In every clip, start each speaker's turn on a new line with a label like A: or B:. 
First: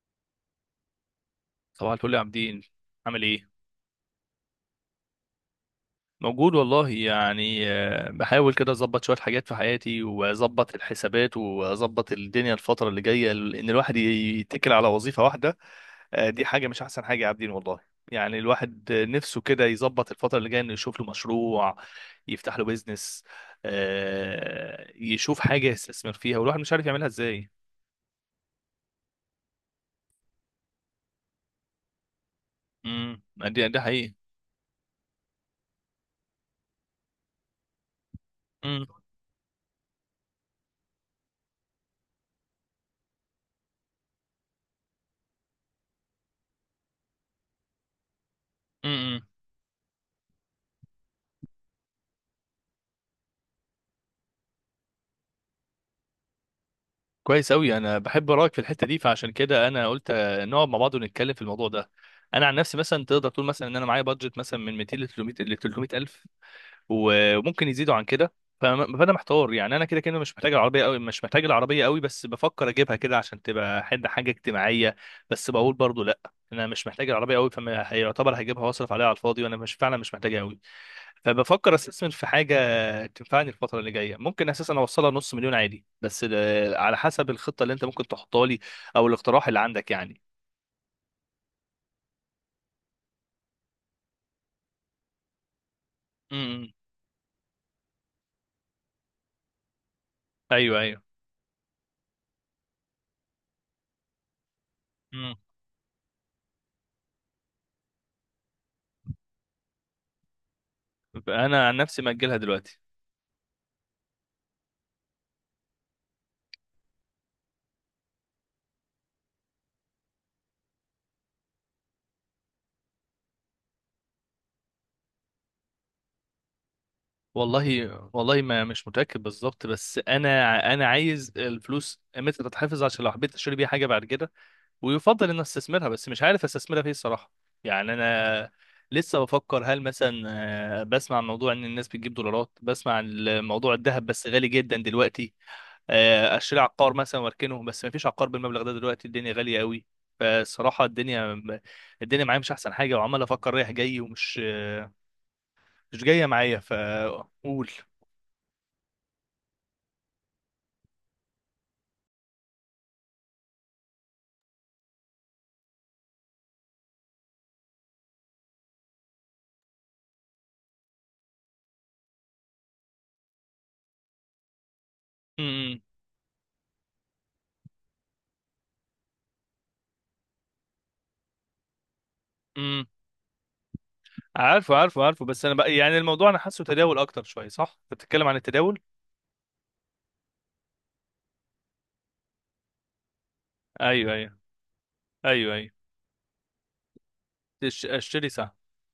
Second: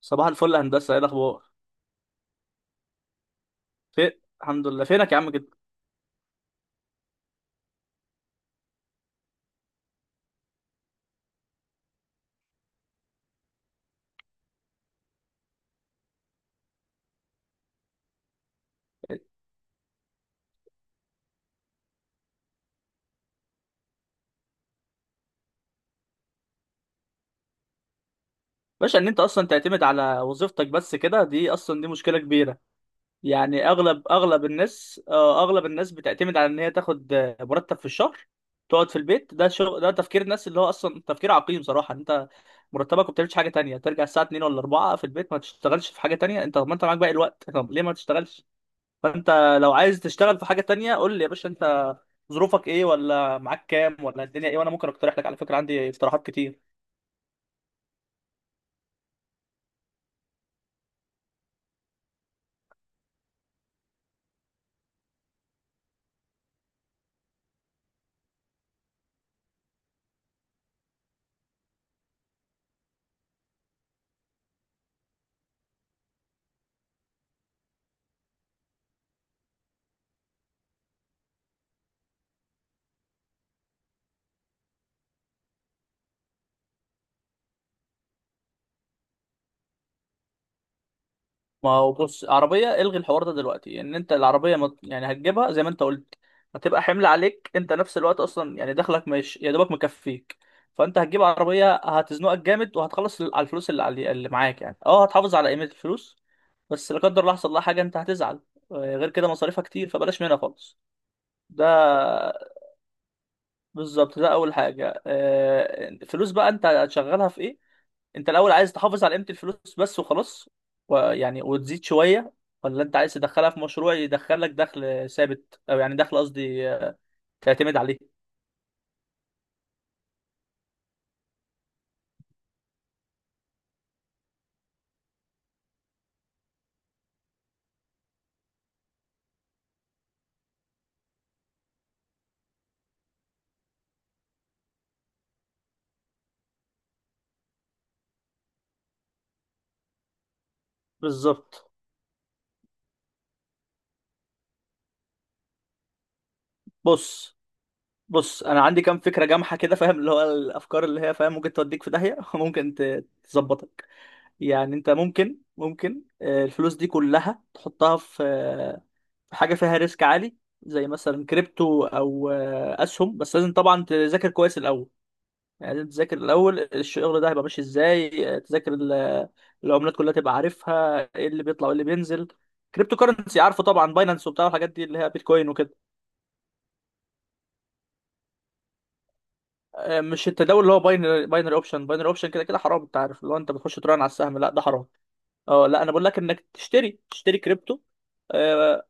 A: صباح الفل يا هندسة، ايه الأخبار؟
B: صباح الفل يا عابدين. عامل ايه؟
A: في، الحمد لله. فينك يا عم كده؟
B: موجود والله، يعني بحاول كده اظبط شويه حاجات في حياتي واظبط الحسابات واظبط الدنيا الفتره اللي جايه ان الواحد يتكل على وظيفه واحده. دي حاجه مش احسن حاجه يا عابدين والله. يعني الواحد نفسه كده يظبط الفتره اللي جايه انه يشوف له مشروع، يفتح له بيزنس. يشوف حاجه يستثمر فيها، والواحد مش عارف يعملها ازاي.
A: باشا، إن أنت أصلا تعتمد على وظيفتك بس كده، دي أصلا دي مشكلة كبيرة.
B: ده
A: يعني
B: ده
A: أغلب
B: حقيقي.
A: أغلب الناس، أغلب الناس بتعتمد على إن هي تاخد مرتب في الشهر،
B: امم.
A: تقعد في البيت. ده شغل؟ ده تفكير الناس، اللي هو أصلا تفكير عقيم صراحة. إن أنت مرتبك وما بتعملش حاجة تانية، ترجع الساعة 2 ولا 4 في البيت، ما تشتغلش في حاجة تانية؟ أنت طب ما أنت معاك باقي الوقت، طب ليه ما تشتغلش؟
B: امم، امم.
A: فانت لو عايز تشتغل في حاجه تانية، قول لي يا باشا، انت ظروفك ايه، ولا معاك كام، ولا الدنيا ايه، وانا ممكن اقترح لك. على فكره عندي اقتراحات كتير.
B: كويس أوي، أنا بحب رأيك في الحتة دي، فعشان كده أنا قلت نقعد مع بعض ونتكلم في الموضوع ده. أنا عن نفسي مثلا تقدر تقول مثلا إن أنا معايا بادجت مثلا من 200 ل 300 ل 300 ألف، وممكن يزيدوا عن كده. فأنا محتار، يعني أنا كده كده مش محتاج العربية أوي، مش محتاج العربية أوي، بس بفكر أجيبها كده عشان تبقى حد حاجة اجتماعية. بس بقول برضو لأ، أنا مش محتاج العربية أوي، فما هيعتبر هجيبها وأصرف عليها على الفاضي وأنا مش فعلا مش محتاجها أوي. فبفكر استثمر في حاجه تنفعني الفتره اللي جايه، ممكن اساسا اوصلها نص مليون عادي، بس على حسب الخطه اللي انت ممكن تحطها لي، او الاقتراح اللي عندك يعني.
A: ما هو بص، عربيه الغي الحوار ده دلوقتي. ان انت العربيه ما يعني هتجيبها زي ما انت قلت،
B: امم.
A: هتبقى حمل عليك، انت نفس الوقت اصلا. يعني دخلك مش يا دوبك مكفيك.
B: ايوه
A: فانت
B: ايوه.
A: هتجيب عربيه هتزنقك جامد، وهتخلص على الفلوس اللي معاك. يعني اه،
B: امم.
A: هتحافظ على قيمه الفلوس بس لا قدر الله حصل لها حاجه، انت هتزعل. غير كده مصاريفها كتير، فبلاش منها خالص. ده
B: انا عن نفسي ماجلها دلوقتي.
A: بالظبط ده اول حاجه. الفلوس بقى انت هتشغلها في ايه؟ انت الاول عايز تحافظ على قيمه الفلوس بس وخلاص، ويعني وتزيد شويه؟ ولا انت عايز تدخلها في مشروع يدخلك دخل ثابت، او يعني دخل قصدي تعتمد
B: والله
A: عليه؟
B: والله ما مش متاكد بالظبط، بس انا عايز الفلوس متى تتحفظ عشان لو حبيت اشتري بيها حاجه بعد كده، ويفضل ان استثمرها، بس مش عارف استثمرها فيه الصراحه. يعني انا لسه بفكر، هل مثلا بسمع عن موضوع ان الناس بتجيب دولارات، بسمع عن موضوع الذهب بس غالي جدا دلوقتي، اشتري عقار مثلا واركنه، بس ما فيش عقار بالمبلغ ده دلوقتي الدنيا غاليه قوي. فالصراحه الدنيا
A: بالظبط.
B: الدنيا معايا مش احسن حاجه، وعمال افكر رايح جاي، ومش مش جايه معايا
A: بص
B: فقول.
A: بص، انا عندي كام فكره جامحه كده، فاهم؟ اللي هو الافكار اللي هي، فاهم، ممكن توديك في داهيه وممكن تظبطك. يعني انت ممكن الفلوس دي كلها تحطها في حاجه فيها ريسك عالي، زي مثلا كريبتو، او اسهم. بس لازم طبعا تذاكر كويس الاول. يعني
B: امم.
A: لازم تذاكر الاول الشغل ده هيبقى ماشي ازاي. تذاكر العملات كلها، تبقى عارفها ايه اللي بيطلع وايه اللي بينزل.
B: امم.
A: كريبتو كرنسي عارفه طبعا، باينانس وبتاع
B: عارفه
A: الحاجات دي،
B: عارفه
A: اللي هي
B: عارفه، بس
A: بيتكوين
B: انا بقى
A: وكده.
B: يعني الموضوع انا حاسه تداول اكتر شويه، صح؟ بتتكلم عن التداول؟
A: مش التداول اللي هو باينري اوبشن، باينري اوبشن، كده كده حرام. انت عارف، اللي هو انت بتخش تراهن على
B: ايوه ايوه.
A: السهم، لا ده حرام.
B: ايوه ايوه.
A: اه لا، انا بقول لك انك تشتري كريبتو.
B: اشتري سهم.
A: آه.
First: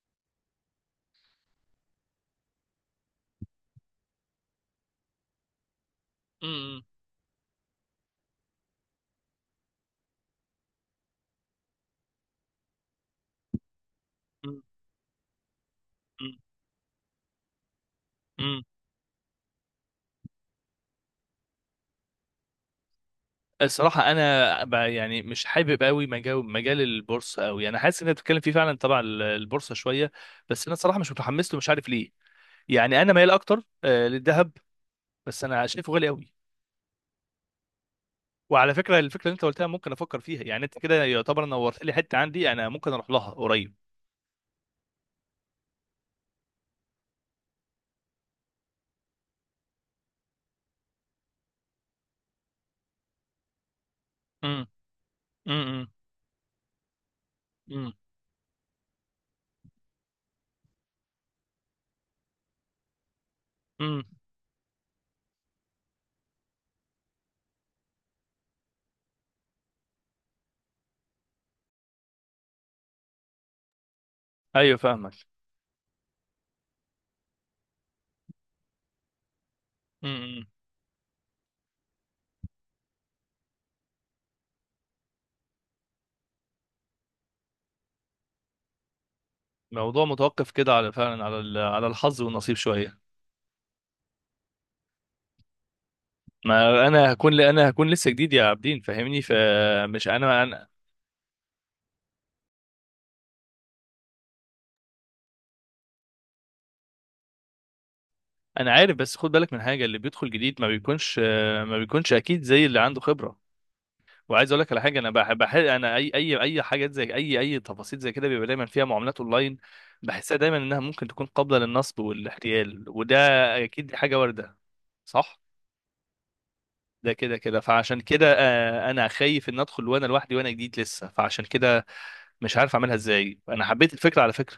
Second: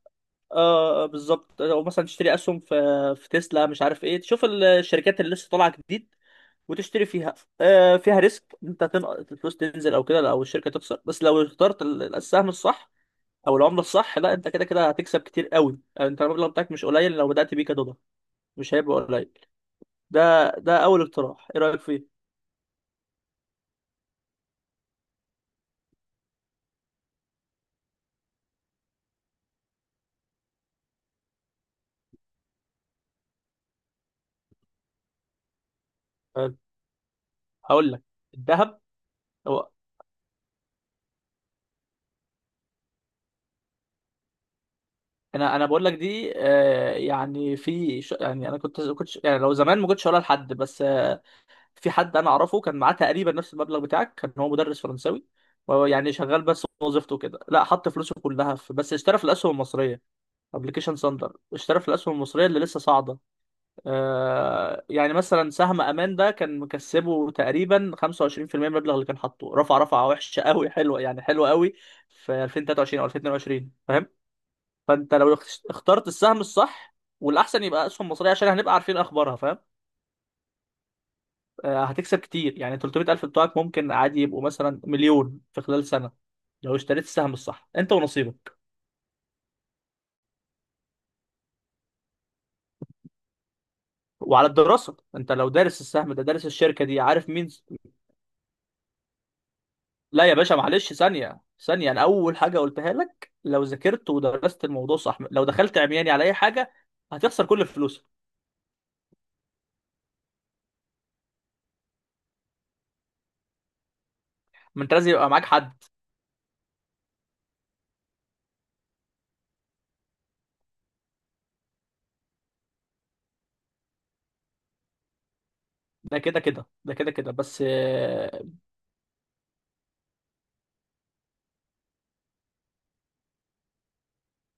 A: اه آه، بالظبط، او مثلا تشتري اسهم في تسلا، مش عارف ايه. تشوف الشركات اللي لسه طالعه جديد
B: امم.
A: وتشتري فيها. آه، فيها ريسك، انت تنقص الفلوس تنزل او كده، او الشركه تخسر. بس لو اخترت السهم الصح او العمله الصح، لا انت كده كده هتكسب كتير قوي. يعني انت المبلغ بتاعك مش قليل، لو بدات بيه كدولار
B: امم.
A: مش هيبقى قليل. ده اول اقتراح، ايه رايك فيه؟
B: الصراحة أنا يعني مش حابب قوي مجال البورصة قوي، أنا حاسس إن أنت بتتكلم فيه فعلا تبع البورصة شوية، بس أنا الصراحة مش متحمس له، مش عارف ليه. يعني أنا مايل أكتر للذهب، بس أنا شايفه غالي قوي.
A: حلو. هقول لك.
B: وعلى
A: الذهب،
B: فكرة، الفكرة اللي أنت قلتها
A: هو
B: ممكن أفكر فيها، يعني أنت كده يعتبر نورت لي حتة عندي أنا ممكن أروح لها قريب.
A: انا بقول لك دي آه، يعني في ش- يعني انا كنت يعني لو زمان ما كنتش هقولها لحد، بس في حد انا اعرفه كان معاه تقريبا نفس المبلغ بتاعك، كان هو
B: امم.
A: مدرس فرنساوي. وهو يعني شغال بس وظيفته كده، لا حط فلوسه كلها في، بس اشترى في الاسهم المصريه. ابلكيشن ساندر، اشترى في الاسهم المصريه اللي لسه صاعده. آه يعني مثلا سهم امان ده كان مكسبه تقريبا 25% من المبلغ اللي كان حاطه، رفع رفعه وحشه قوي حلوه، يعني حلوه قوي، في 2023 او 2022، فاهم؟
B: أيوه فاهمك.
A: فانت لو اخترت السهم الصح، والاحسن يبقى اسهم مصريه عشان هنبقى عارفين اخبارها، فاهم،
B: امم.
A: هتكسب كتير. يعني 300000 بتوعك ممكن عادي يبقوا مثلا مليون في خلال سنة، لو اشتريت السهم الصح، انت ونصيبك.
B: الموضوع متوقف كده على فعلا على على الحظ والنصيب شوية.
A: وعلى الدراسة، انت لو دارس السهم ده دارس الشركة
B: ما
A: دي،
B: انا
A: عارف
B: هكون
A: مين.
B: انا هكون لسه جديد يا عابدين فاهمني، فمش
A: لا يا
B: انا
A: باشا
B: انا
A: معلش، ثانية ثانية، انا اول حاجة قلتها لك لو ذاكرت ودرست الموضوع صح. لو دخلت عمياني على اي حاجة هتخسر كل فلوسك.
B: انا عارف، بس خد بالك من حاجه، اللي بيدخل جديد ما بيكونش، ما بيكونش اكيد زي اللي عنده خبره. وعايز اقول لك على
A: ما انت
B: حاجه، انا
A: لازم يبقى
B: بحب
A: معاك
B: بحب
A: حد.
B: انا اي حاجات زي اي تفاصيل زي كده بيبقى دايما فيها معاملات اونلاين، بحسها دايما انها ممكن تكون قابله للنصب والاحتيال، وده اكيد دي حاجه وارده صح.
A: ده كده كده، ده كده
B: ده
A: كده
B: كده كده،
A: بس.
B: فعشان كده انا خايف ان ادخل وانا لوحدي وانا جديد لسه، فعشان كده مش عارف اعملها ازاي. انا حبيت الفكره على فكره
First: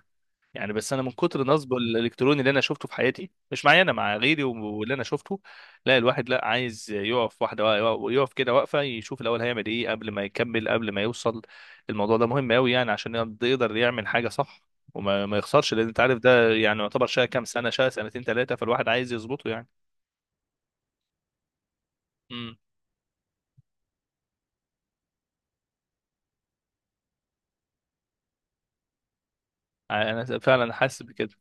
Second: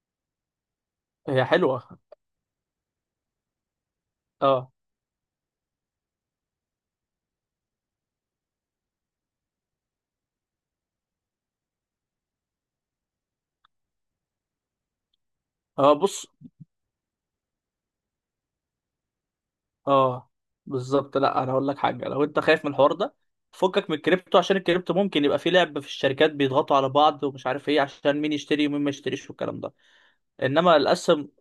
B: يعني، بس انا من كتر
A: هي
B: نصبه
A: حلوة.
B: الالكتروني اللي انا شفته في حياتي، مش معايا انا، مع غيري،
A: اه
B: واللي انا شفته. لا الواحد لا عايز يقف واحده، يقف كده واقفه يشوف الاول هيعمل ايه قبل ما يكمل قبل ما يوصل، الموضوع ده مهم قوي يعني عشان يقدر يعمل حاجه صح، وما ما يخسرش، لان
A: اه،
B: انت عارف
A: بص.
B: ده يعني يعتبر شقه كام سنه، شقه سنتين ثلاثه، فالواحد عايز يظبطه يعني.
A: اه بالظبط. لا انا هقول لك حاجه، لو انت
B: امم.
A: خايف من الحوار ده، فكك من الكريبتو. عشان الكريبتو ممكن يبقى فيه لعب في الشركات، بيضغطوا على بعض ومش عارف ايه، عشان مين يشتري ومين ما يشتريش والكلام ده.
B: انا فعلا
A: انما
B: حاسس
A: الاسهم،
B: بكده.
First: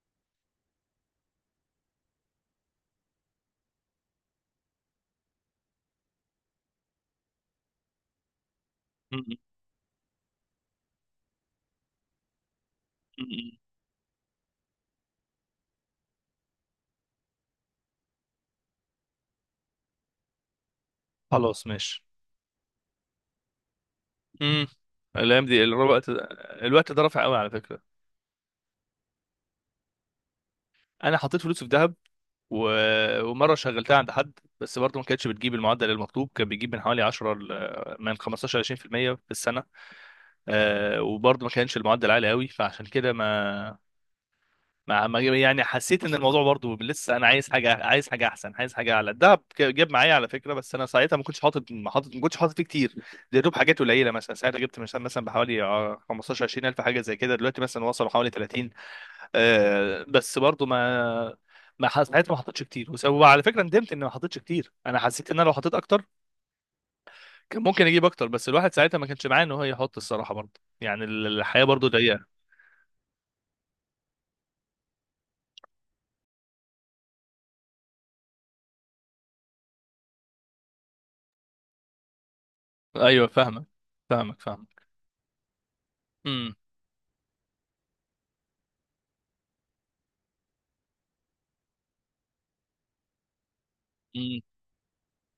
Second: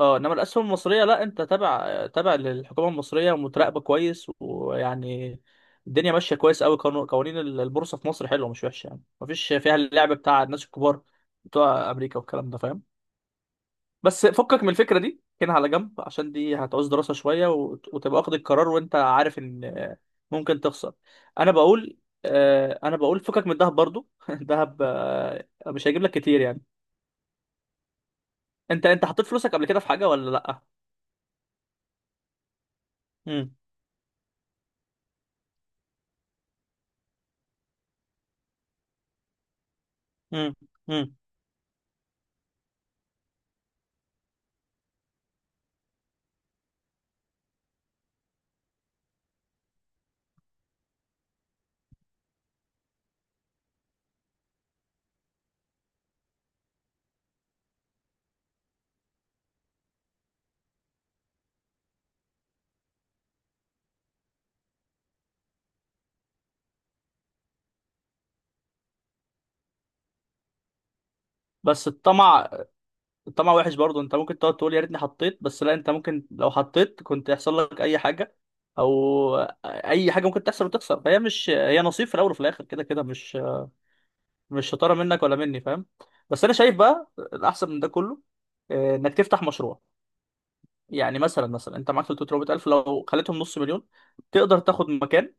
A: اه انما الاسهم المصريه، لا انت تابع تابع للحكومه المصريه ومتراقبه كويس، ويعني الدنيا ماشيه كويس قوي. قوانين البورصه في مصر حلوه مش وحشه، يعني
B: مم.
A: مفيش فيها اللعب بتاع الناس الكبار بتوع امريكا والكلام ده، فاهم؟
B: مم.
A: بس فكك من الفكره دي كده على جنب، عشان دي هتعوز دراسه شويه، وتبقى واخد القرار وانت عارف ان ممكن تخسر. انا
B: خلاص
A: بقول
B: ماشي.
A: انا بقول فكك من الذهب برضو
B: امم.
A: الذهب
B: الايام دي
A: مش هيجيب
B: الوقت
A: لك كتير، يعني.
B: الوقت ده رافع قوي على فكره.
A: انت حطيت فلوسك قبل كده في حاجه ولا لا؟
B: انا حطيت فلوسي في ذهب، و...
A: امم.
B: ومره شغلتها عند حد، بس برضه ما كانتش بتجيب المعدل المطلوب، كان بيجيب من حوالي 10 من 15 ل 20% في المية في السنه.
A: امم. امم.
B: وبرضه ما كانش المعدل عالي قوي، فعشان كده ما يعني حسيت ان الموضوع برضه لسه انا عايز حاجه، عايز حاجه احسن، عايز حاجه اعلى. الدهب جاب معايا على فكره، بس انا ساعتها ما كنتش حاطط فيه كتير. ده يا دوب حاجات قليله مثلا، ساعتها جبت مثلا بحوالي 15 20 الف حاجه زي كده، دلوقتي مثلا وصلوا حوالي 30. آه بس برضو ما ساعتها ما حطيتش كتير، وعلى فكره ندمت اني ما حطيتش كتير، انا حسيت ان انا لو حطيت اكتر كان ممكن اجيب اكتر، بس الواحد ساعتها ما كانش معاه ان هو يحط الصراحه، برضو يعني الحياه برضو
A: بس
B: ضيقه.
A: الطمع، الطمع وحش برضو. انت ممكن تقعد تقول يا ريتني حطيت، بس لا، انت ممكن لو حطيت كنت يحصل لك اي حاجه، او اي حاجه ممكن تحصل وتخسر. فهي مش، هي نصيب في الاول وفي الاخر، كده كده
B: ايوه
A: مش
B: فاهمك فاهمك
A: مش
B: فاهمك.
A: شطاره منك ولا مني، فاهم؟ بس انا
B: امم.
A: شايف بقى الاحسن من ده كله انك تفتح مشروع. يعني مثلا انت معاك 300000، لو خليتهم نص مليون
B: امم.
A: تقدر تاخد مكان.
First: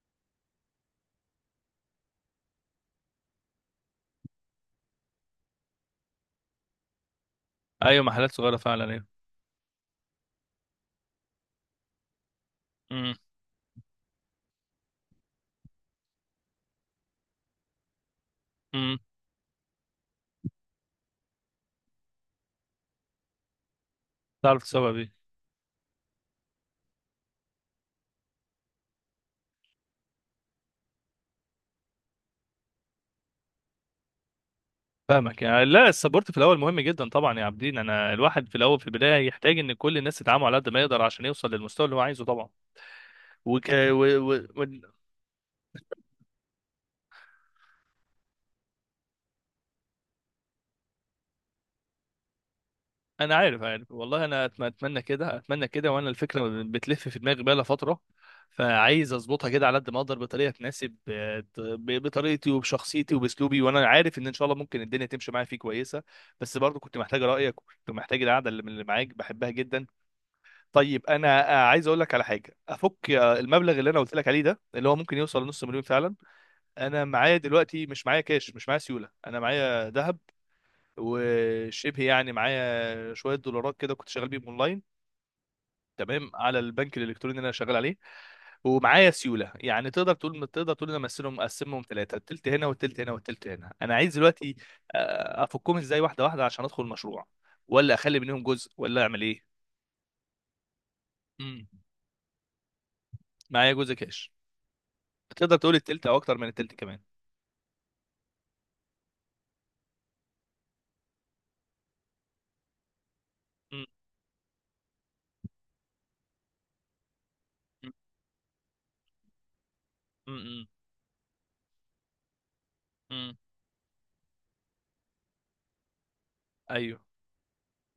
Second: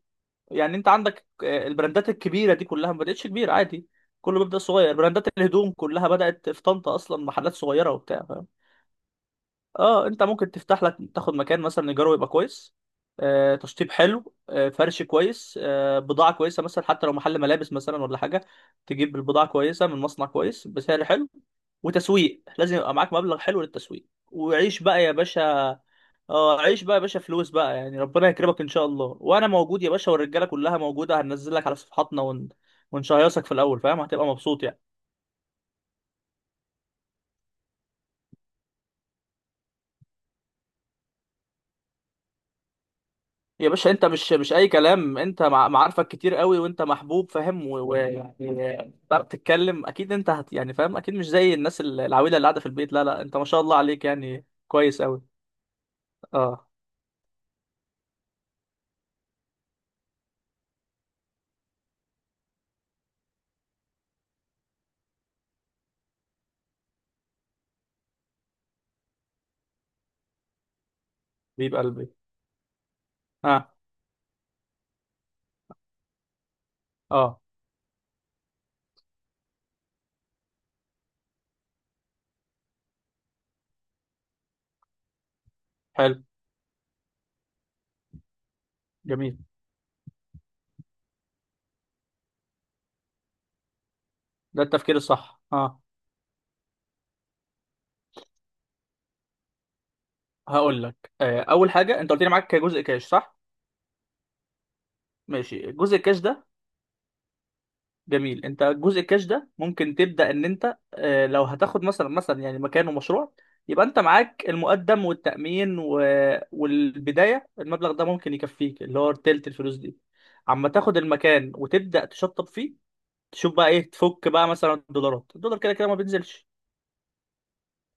A: يعني انت عندك البراندات الكبيره دي كلها ما بداتش كبيره، عادي. كله بيبدا صغير. براندات الهدوم كلها بدات في طنطا اصلا، محلات صغيره
B: ايوه،
A: وبتاع.
B: محلات صغيره فعلا، ايوه.
A: اه، انت ممكن تفتح لك، تاخد مكان مثلا ايجاره يبقى كويس،
B: امم.
A: تشطيب حلو، فرش كويس، بضاعه كويسه، مثلا حتى لو محل ملابس مثلا ولا حاجه.
B: امم.
A: تجيب البضاعه كويسه من مصنع كويس بسعر حلو، وتسويق لازم يبقى معاك مبلغ حلو للتسويق،
B: تعرف
A: وعيش
B: السبب
A: بقى يا
B: ايه؟
A: باشا. اه، عيش بقى يا باشا، فلوس بقى، يعني ربنا يكرمك ان شاء الله، وانا موجود يا باشا، والرجاله كلها موجوده، هننزل لك على صفحاتنا ون... ونشيصك في الاول، فاهم، هتبقى مبسوط، يعني.
B: فاهمك يعني، لا السبورت في الاول مهم جدا طبعا يا عابدين، انا الواحد في الاول في البدايه يحتاج ان كل الناس تدعمه على قد ما يقدر عشان يوصل للمستوى اللي هو عايزه طبعا. وك...
A: يا باشا، انت
B: و...
A: مش
B: و...
A: مش اي كلام، انت معارفك كتير قوي، وانت محبوب، فاهم؟ ويعني بتعرف تتكلم اكيد، انت هت يعني فاهم اكيد، مش زي الناس العويله اللي قاعده في البيت، لا لا،
B: انا
A: انت ما
B: عارف
A: شاء الله
B: عارف
A: عليك،
B: والله،
A: يعني
B: انا اتمنى
A: كويس قوي.
B: كده اتمنى كده، وانا الفكره
A: اه.
B: بتلف في دماغي بقالها فتره، فعايز اظبطها كده على قد ما اقدر بطريقه تناسب بطريقتي وبشخصيتي وباسلوبي، وانا عارف ان شاء الله ممكن الدنيا تمشي معايا فيه كويسه. بس برضو كنت محتاج رايك، وكنت محتاج القعده اللي من اللي معاك بحبها جدا. طيب انا
A: حبيب
B: عايز اقول
A: قلبي.
B: لك على حاجه، افك
A: اه
B: المبلغ اللي انا قلت لك عليه ده اللي هو ممكن يوصل لنص مليون فعلا، انا معايا
A: اه.
B: دلوقتي مش معايا كاش، مش معايا سيوله، انا معايا ذهب، وشبه يعني معايا شويه دولارات كده كنت شغال بيهم اونلاين،
A: حلو.
B: تمام على البنك الالكتروني اللي انا شغال عليه. ومعايا
A: جميل،
B: سيوله، يعني تقدر تقول انا مقسمهم ثلاثه، التلت هنا والتلت هنا والتلت هنا. انا عايز دلوقتي
A: ده التفكير الصح.
B: افكهم
A: اه،
B: ازاي واحده واحده عشان ادخل المشروع، ولا اخلي منهم جزء، ولا اعمل ايه؟
A: هقول لك، آه
B: مم.
A: اول حاجه، انت قلت لي معاك جزء كاش صح؟
B: معايا جزء كاش. تقدر
A: ماشي،
B: تقول
A: الجزء
B: التلت او
A: الكاش
B: اكتر
A: ده،
B: من التلت كمان.
A: جميل. انت جزء الكاش ده ممكن تبدا ان انت لو هتاخد مثلا يعني مكانه مشروع،
B: مم.
A: يبقى انت معاك المقدم والتامين، و... والبدايه،
B: مم.
A: المبلغ ده ممكن يكفيك، اللي هو تلت الفلوس دي.
B: مم.
A: اما تاخد المكان وتبدا تشطب فيه،
B: مم.
A: تشوف بقى ايه تفك، بقى مثلا الدولارات، الدولار كده كده ما بينزلش.
B: ايوه.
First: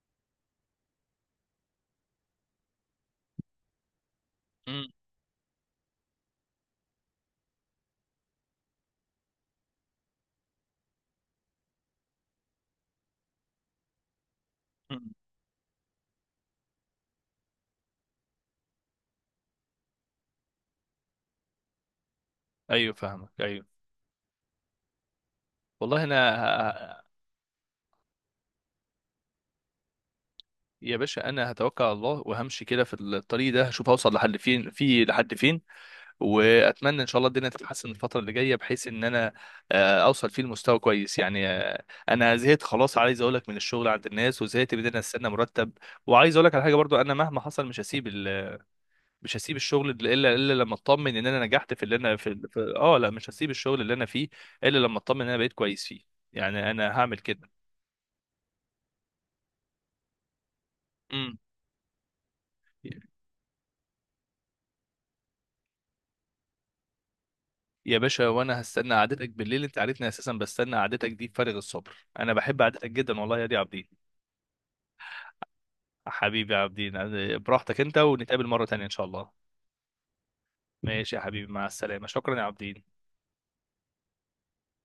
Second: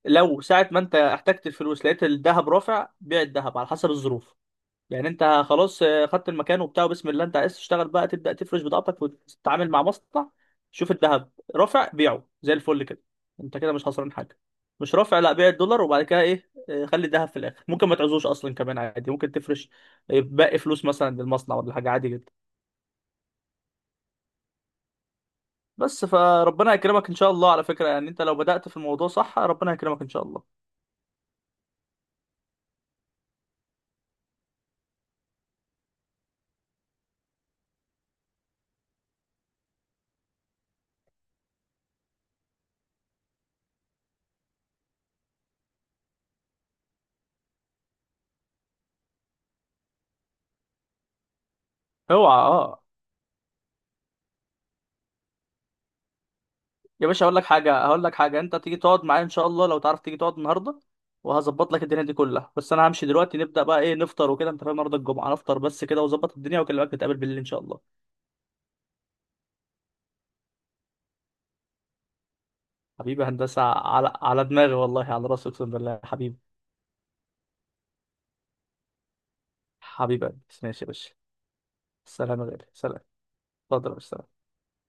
A: لو ساعه ما انت احتجت الفلوس، لقيت الذهب رافع، بيع الذهب على حسب الظروف.
B: مم.
A: يعني انت خلاص، خدت المكان وبتاع، وبسم الله انت عايز تشتغل بقى، تبدا تفرش بضاعتك وتتعامل مع مصنع. شوف الذهب رافع بيعه زي الفل كده، انت كده مش خسران حاجه. مش
B: مم.
A: رافع، لا، بيع الدولار وبعد كده، ايه، خلي الذهب في الاخر، ممكن ما تعزوش اصلا كمان عادي. ممكن تفرش باقي فلوس مثلا للمصنع ولا حاجه، عادي جدا.
B: ايوه فاهمك، ايوه. والله
A: بس
B: انا،
A: فربنا يكرمك ان شاء الله. على فكره، يعني انت لو بدات في الموضوع صح ربنا يكرمك ان شاء الله.
B: يا باشا انا هتوكل على الله وهمشي كده في الطريق ده، هشوف هوصل لحد فين، في لحد فين، واتمنى ان شاء الله الدنيا تتحسن الفتره اللي جايه بحيث ان انا اوصل فيه لمستوى كويس. يعني انا زهقت خلاص عايز اقول لك من الشغل عند الناس، وزهقت من ان انا استنى مرتب. وعايز اقول لك على حاجه برضو، انا مهما حصل مش هسيب ال... مش هسيب الشغل الا لما اطمن ان انا نجحت في اللي انا في,
A: اوعى.
B: في...
A: اه.
B: اه لا، مش هسيب الشغل اللي انا فيه الا لما اطمن ان انا بقيت كويس فيه، يعني انا
A: يا
B: هعمل
A: باشا هقول لك
B: كده.
A: حاجه هقول لك حاجه انت تيجي تقعد معايا ان شاء الله، لو تعرف تيجي تقعد النهارده،
B: امم.
A: وهظبط لك الدنيا دي كلها. بس انا همشي دلوقتي، نبدا بقى ايه، نفطر وكده، انت فاهم، النهارده الجمعه، نفطر بس كده وظبط الدنيا، واكلمك نتقابل بالليل ان شاء الله.
B: يا باشا وانا هستنى قعدتك بالليل، انت عارفني اساسا بستنى قعدتك دي بفارغ الصبر، انا بحب قعدتك جدا
A: حبيبي يا
B: والله يا دي
A: هندسه،
B: عبدين.
A: على دماغي والله، على راسي اقسم بالله، حبيبي.
B: حبيبي يا عبدين. براحتك انت، ونتقابل مرة تانية ان شاء الله.
A: حبيبي يا هندسة. ماشي يا باشا.
B: ماشي يا حبيبي مع السلامة، شكرا
A: سلام
B: يا
A: يا غالي،
B: عبدين.
A: سلام. اتفضل يا باشا.